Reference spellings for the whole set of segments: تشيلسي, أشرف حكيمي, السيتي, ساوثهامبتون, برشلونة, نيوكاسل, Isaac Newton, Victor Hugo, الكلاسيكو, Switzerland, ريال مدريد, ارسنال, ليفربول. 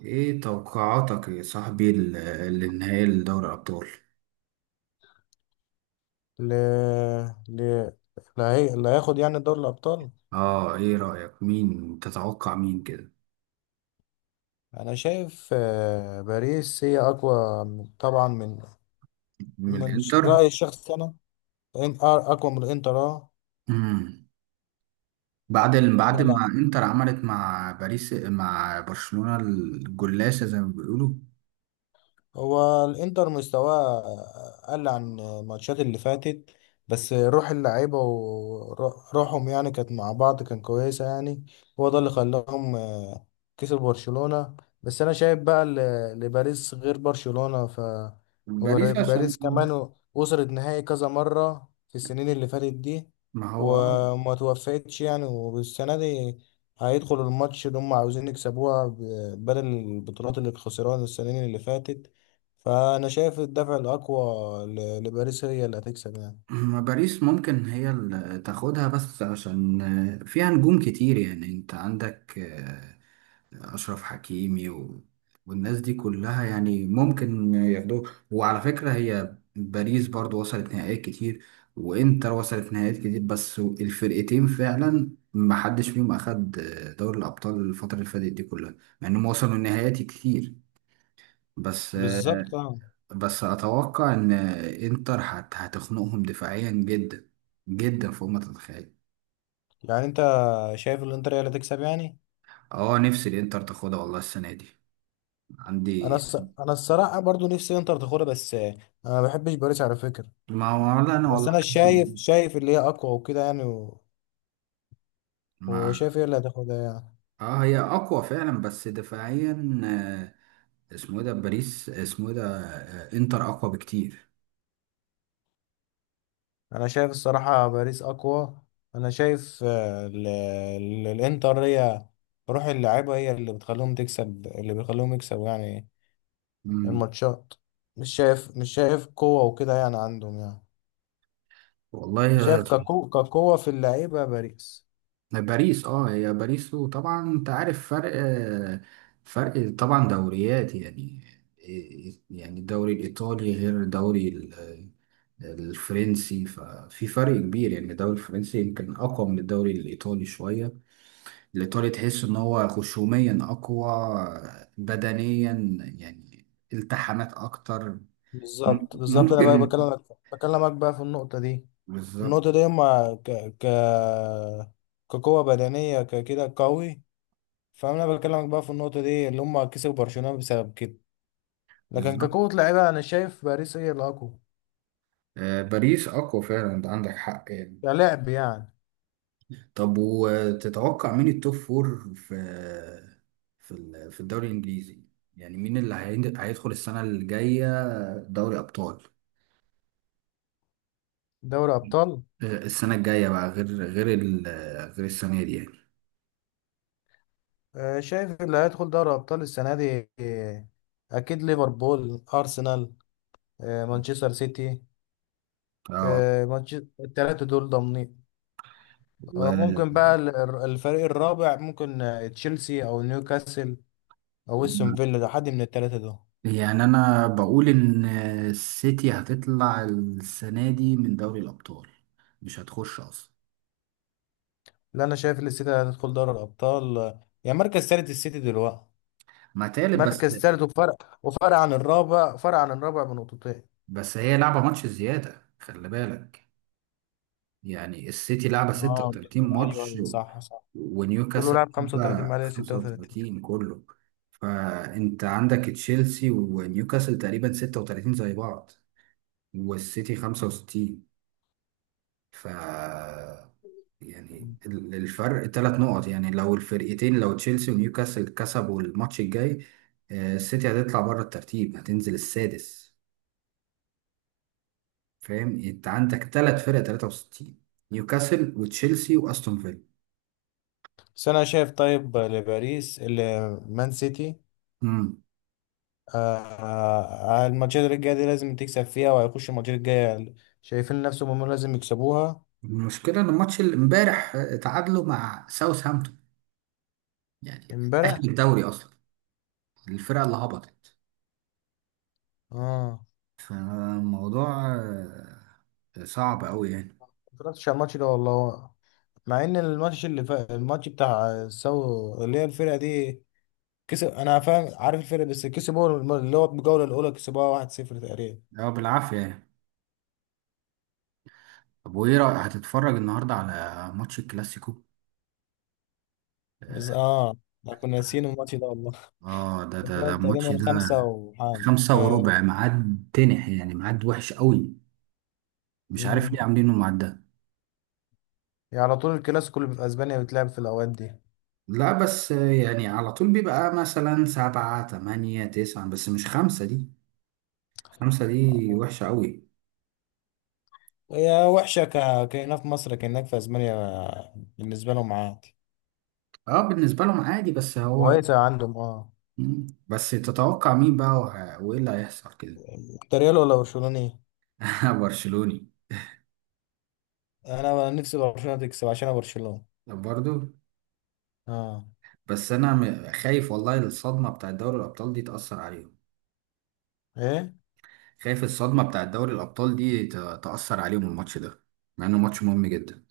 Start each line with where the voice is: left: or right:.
right: ايه توقعاتك يا صاحبي للنهائي لدوري الابطال؟
left: ل... ل... اللي هياخد يعني دوري الأبطال.
right: اه، ايه رايك؟ مين تتوقع مين كده؟
left: أنا شايف باريس هي أقوى طبعا
right: من الانتر؟
left: رأيي الشخصي أنا، أقوى من الإنتر.
right: امم بعد ما انتر عملت مع باريس مع برشلونة الجلاسة زي ما بيقولوا.
left: هو الانتر مستواه قل عن الماتشات اللي فاتت، بس روح اللعيبة وروحهم يعني كانت مع بعض كان كويسة يعني. هو ده اللي خلاهم كسب برشلونة. بس أنا شايف بقى لباريس غير برشلونة.
right: باريس عشان.
left: وباريس كمان وصلت نهائي كذا مرة في السنين اللي فاتت دي،
right: ما هو اه.
left: وما توفقتش يعني. والسنة دي هيدخلوا الماتش اللي هم عاوزين يكسبوها، بدل البطولات اللي خسروها السنين اللي فاتت. فانا شايف الدفع الاقوى لباريس، هي اللي هتكسب يعني.
right: ما باريس ممكن هي اللي تاخدها بس عشان فيها نجوم كتير، يعني انت عندك أشرف حكيمي والناس دي كلها، يعني ممكن ياخدوه. وعلى فكرة هي باريس برضو وصلت نهائيات كتير، وإنتر وصلت نهائيات كتير، بس الفرقتين فعلا محدش فيهم أخد دوري الأبطال الفترة اللي فاتت دي كلها، مع إنهم وصلوا نهائيات كتير. بس
left: بالظبط، اه.
right: بس أتوقع إن إنتر هتخنقهم دفاعيا جدا جدا فوق ما تتخيل.
left: يعني انت شايف الانتر هي اللي هتكسب يعني.
right: اه، نفسي الإنتر تاخدها والله السنة دي.
left: انا
right: عندي.
left: الص... انا الصراحه برضو نفسي انتر تاخدها، بس انا ما بحبش باريس على فكره.
right: ما هو لا أنا
left: بس
right: والله.
left: انا شايف اللي هي اقوى وكده يعني،
right: ما
left: وشايف هي اللي هتاخدها يعني.
right: اه هي اقوى فعلا بس دفاعيا. آه، اسمه ايه ده؟ باريس اسمه ايه ده؟ انتر اقوى بكتير.
left: انا شايف الصراحه باريس اقوى. انا شايف، الانتر هي روح اللعيبه، هي اللي بتخليهم تكسب، اللي بيخليهم يكسبوا يعني
right: مم.
left: الماتشات. مش شايف قوة وكده يعني عندهم يعني.
right: والله
left: شايف كقوة، كقوة في اللعيبة باريس.
right: باريس، اه هي باريس، وطبعا انت عارف فرق، فرق طبعا دوريات يعني. يعني الدوري الايطالي غير الدوري الفرنسي، ففي فرق كبير، يعني الدوري الفرنسي يمكن اقوى من الدوري الايطالي شوية. الإيطالي تحس إن هو خشوميا أقوى، بدنيا يعني، التحامات أكتر.
left: بالظبط، بالظبط. انا بقى
right: ممكن.
left: بكلمك، بكلمك بقى في النقطة دي، النقطة
right: بالظبط
left: دي، اما ك ك كقوة بدنية ككده قوي. فانا بكلمك بقى في النقطة دي اللي هم كسبوا برشلونة بسبب كده. لكن
right: بالظبط
left: كقوة لعيبة، انا شايف باريس هي الاقوى
right: باريس أقوى فعلا، أنت عندك حق يعني.
left: كلعب يعني.
right: طب وتتوقع مين التوب فور في في في الدوري الإنجليزي؟ يعني مين اللي هيدخل السنة الجاية دوري أبطال؟
left: دوري ابطال.
right: السنة الجاية بقى، غير غير السنة دي يعني.
left: شايف اللي هيدخل دوري ابطال السنة دي، اكيد ليفربول، ارسنال، مانشستر سيتي،
right: اه.
left: مانشستر، التلاتة دول ضامنين.
right: و.
left: ممكن بقى الفريق الرابع، ممكن تشيلسي أو نيوكاسل أو استون فيلا، ده حد من التلاتة دول.
right: يعني انا بقول ان السيتي هتطلع السنه دي من دوري الابطال، مش هتخش اصلا.
left: لا، أنا شايف إن السيتي هتدخل دوري الأبطال، يعني مركز تالت السيتي دلوقتي.
right: ما تالت بس.
left: مركز تالت، وفرق عن الرابع، فرق عن الرابع بنقطتين.
right: بس هي لعبه ماتش زياده خلي بالك، يعني السيتي لعبه
left: اه،
right: 36
left: ايوه
right: ماتش
left: ايوه، صح صح، كله
right: ونيوكاسل
left: لعب 35، ما
right: لعبه
left: عليه 36.
right: 35 كله. فانت عندك تشيلسي ونيوكاسل تقريبا 36 زي بعض، والسيتي 65. ف. يعني الفرق ثلاث نقط يعني، لو الفرقتين، لو تشيلسي ونيوكاسل كسبوا الماتش الجاي السيتي هتطلع بره الترتيب، هتنزل السادس. فاهم؟ انت عندك ثلاث فرق 63: نيوكاسل وتشيلسي واستون فيلا.
left: بس انا شايف، طيب لباريس، مان سيتي
right: امم
left: الماتشات الجاية دي لازم تكسب فيها، وهيخش الماتشات الجاية شايفين نفسهم هم لازم يكسبوها.
right: المشكله ان الماتش اللي امبارح تعادلوا مع ساوثهامبتون، يعني اهل
left: امبارح؟
right: الدوري اصلا، الفرقه اللي هبطت.
left: اه.
right: فالموضوع صعب قوي يعني.
left: ما اتفرجتش على الماتش ده والله، مع ان الماتش اللي فات، الماتش بتاع سو اللي هي الفرقة دي، كسب، انا فاهم عارف الفرقة، بس كسبوا اللي هو الجولة الاولى، كسبوها 1-0 تقريبا.
right: اه، بالعافيه يعني. طب وايه رايك؟ هتتفرج النهارده على ماتش الكلاسيكو؟
left: بس اه، احنا كنا ناسيين الماتش ده والله.
right: اه، ده ده ده
left: بتلعب
right: الماتش
left: تقريبا
right: ده.
left: خمسة وحاجة.
right: خمسة
left: آه.
right: وربع ميعاد تنح، يعني ميعاد وحش قوي. مش عارف
left: مم.
right: ليه عاملينه الميعاد ده.
left: يعني على طول الكلاسيكو اللي في اسبانيا بتلعب في الاوقات دي.
right: لا بس يعني على طول بيبقى مثلا سبعة تمانية تسعة، بس مش خمسة دي، خمسة دي
left: آه.
right: وحشة قوي.
left: هي وحشة كهنا في مصر، كأنك في أسبانيا بالنسبة لهم عادي.
right: اه، بالنسبة لهم عادي بس هو.
left: كويسة عندهم، اه.
right: مم. بس تتوقع مين بقى؟ وايه اللي هيحصل كده؟
left: أنت ريال ولا برشلوني؟
right: برشلوني.
left: أنا نفسي برشلونة تكسب عشان أنا برشلونة.
right: برضو.
left: اه.
right: بس انا خايف والله الصدمة بتاع دوري الابطال دي تأثر عليهم.
left: ايه
right: خايف الصدمة بتاعت دوري الأبطال دي تأثر عليهم الماتش ده، مع إنه ماتش مهم جدا.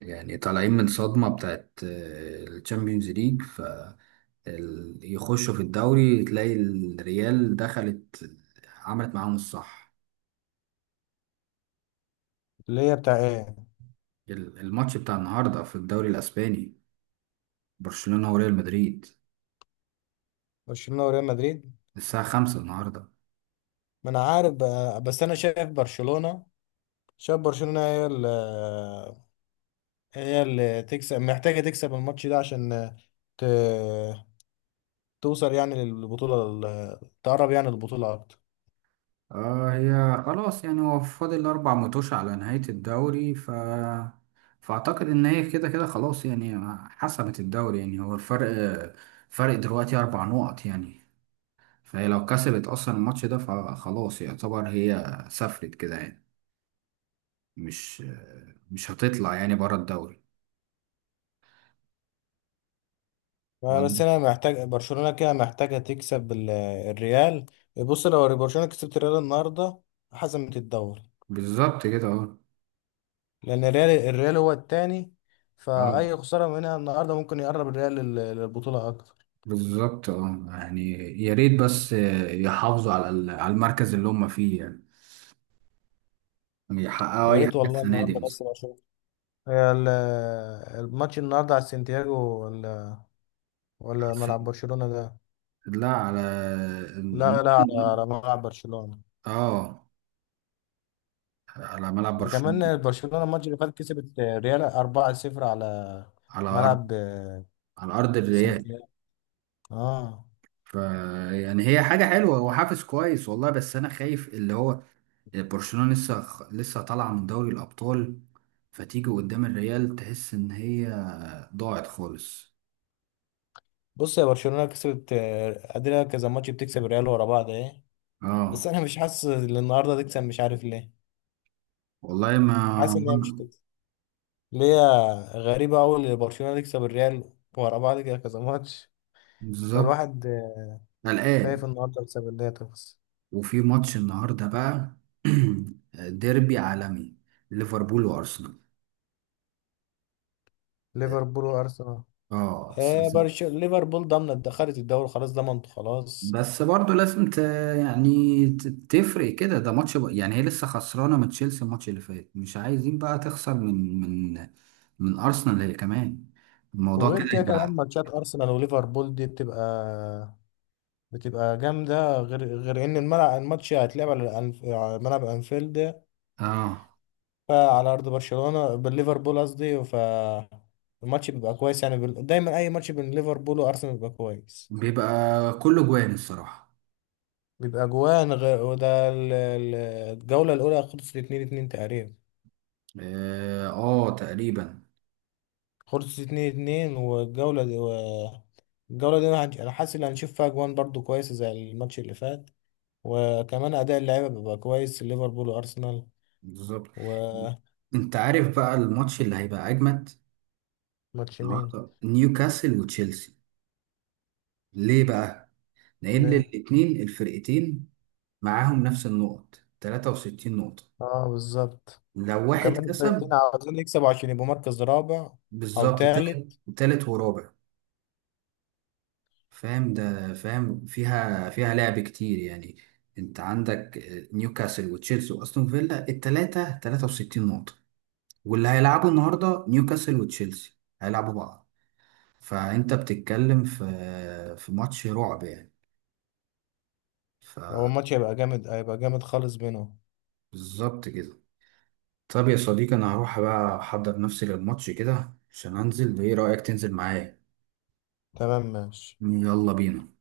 right: يعني طالعين من صدمة بتاعت الشامبيونز ليج، ف يخشوا في الدوري، تلاقي الريال دخلت عملت معاهم الصح.
left: اللي هي بتاع إيه؟
right: الماتش بتاع النهاردة في الدوري الأسباني، برشلونة وريال مدريد،
left: برشلونة وريال مدريد.
right: الساعة خمسة النهاردة.
left: ما أنا عارف بقى، بس أنا شايف برشلونة، شايف برشلونة هي اللي هي اللي تكسب، محتاجة تكسب الماتش ده عشان ت... توصل يعني للبطولة، تقرب يعني للبطولة أكتر.
right: آه، هي خلاص يعني، هو فاضل أربع متوش على نهاية الدوري، فأعتقد إن هي كده كده خلاص يعني، حسمت الدوري، يعني هو الفرق، فرق دلوقتي أربع نقط يعني. فهي لو كسبت أصلا الماتش ده فخلاص، يعتبر هي سافرت كده يعني. مش مش هتطلع يعني بره الدوري.
left: ما بس
right: ولا-
left: انا محتاج برشلونه كده، محتاجه تكسب الريال. بص، لو برشلونه كسبت الريال النهارده، حسمت الدوري،
right: بالظبط كده اه.
left: لان الريال هو التاني.
right: اه،
left: فاي خساره منها النهارده ممكن يقرب الريال للبطوله اكتر.
right: بالظبط اه يعني. يا ريت بس يحافظوا على على المركز اللي هم فيه يعني، يحققوا
left: يا
right: أي
left: ريت
right: حاجة
left: والله
right: السنة
left: النهارده
right: دي
left: بس
right: أصلا.
left: برشلونه. هي الماتش النهارده على سانتياغو ولا ملعب برشلونه ده؟
right: لا، على
left: لا لا،
right: الموسم
left: على
right: ده.
left: على ملعب برشلونه.
right: اه، على ملعب
left: ده
right: برشلونة.
left: كمان برشلونه الماتش اللي فات كسبت الريال 4-0 على
right: على ارض،
left: ملعب
right: على ارض الريال.
left: سانتياغو، اه.
right: ف يعني هي حاجة حلوة وحافز كويس والله، بس انا خايف اللي هو برشلونة لسه لسه طالعة من دوري الابطال، فتيجي قدام الريال تحس ان هي ضاعت خالص.
left: بص، يا برشلونة كسبت، قادرة كذا ماتش بتكسب الريال ورا بعض، ايه. بس
right: اه،
left: انا مش حاسس ان النهارده تكسب، مش عارف ليه.
right: والله ما.
left: حاسس ان هي مش تكسب. ليه؟ غريبة أوي إن برشلونة تكسب الريال ورا بعض كده كذا ماتش.
right: بالظبط،
left: فالواحد خايف
right: قلقان.
left: النهارده بسبب ان هي تخلص.
right: وفي ماتش النهارده بقى ديربي عالمي، ليفربول وارسنال.
left: ليفربول وارسنال.
right: اه.
left: ايه، ليفربول ضامنة، دخلت الدوري خلاص، ضمنت خلاص.
right: بس برضه لازم يعني ت- تفرق كده، ده ماتش يعني هي لسه خسرانه من تشيلسي الماتش اللي فات، مش عايزين بقى تخسر من من من ارسنال هي كمان. الموضوع
left: وغير
right: كده
left: كده، كمان
right: يبقى.
left: ماتشات ارسنال وليفربول دي بتبقى جامدة، غير ان الملعب، الماتش هيتلعب على على ملعب انفيلد.
right: اه،
left: فعلى ارض برشلونه، بالليفربول قصدي. الماتش بيبقى كويس يعني، دايما اي ماتش بين ليفربول وارسنال بيبقى كويس.
right: بيبقى كله جوان الصراحه.
left: بيبقى اجوان، غير وده الجوله الاولى خلصت 2-2 تقريبا.
right: اه، آه، تقريبا.
left: خلصت 2-2. الجوله دي، أنا حاسس ان هنشوف فيها اجوان برضو كويسه زي الماتش اللي فات، وكمان اداء اللعيبه بيبقى كويس، ليفربول وارسنال.
right: بالظبط،
left: وماتش.
right: انت عارف بقى الماتش اللي هيبقى اجمد
left: مين؟
right: النهارده؟ نيوكاسل وتشيلسي. ليه بقى؟ لان
left: ليه؟
right: الاتنين الفرقتين معاهم نفس النقط 63 نقطه.
left: اه، بالظبط.
right: لو واحد
left: وكمان الفرقتين
right: كسب.
left: عاوزين يكسبوا عشان يبقوا مركز رابع او
right: بالظبط تالت.
left: ثالث.
right: تالت ورابع. فاهم؟ ده فاهم فيها لعب كتير يعني. انت عندك نيوكاسل وتشيلسي واستون فيلا التلاتة 63 نقطة، واللي هيلعبوا النهارده نيوكاسل وتشيلسي هيلعبوا بعض. فانت بتتكلم في ماتش رعب يعني.
left: هو
right: فبالظبط
left: الماتش هيبقى جامد، هيبقى جامد خالص بينهم.
right: كده. طب يا صديقي، انا هروح بقى احضر نفسي للماتش كده عشان انزل، ايه رأيك تنزل معايا؟
left: تمام، ماشي.
right: يلا بينا.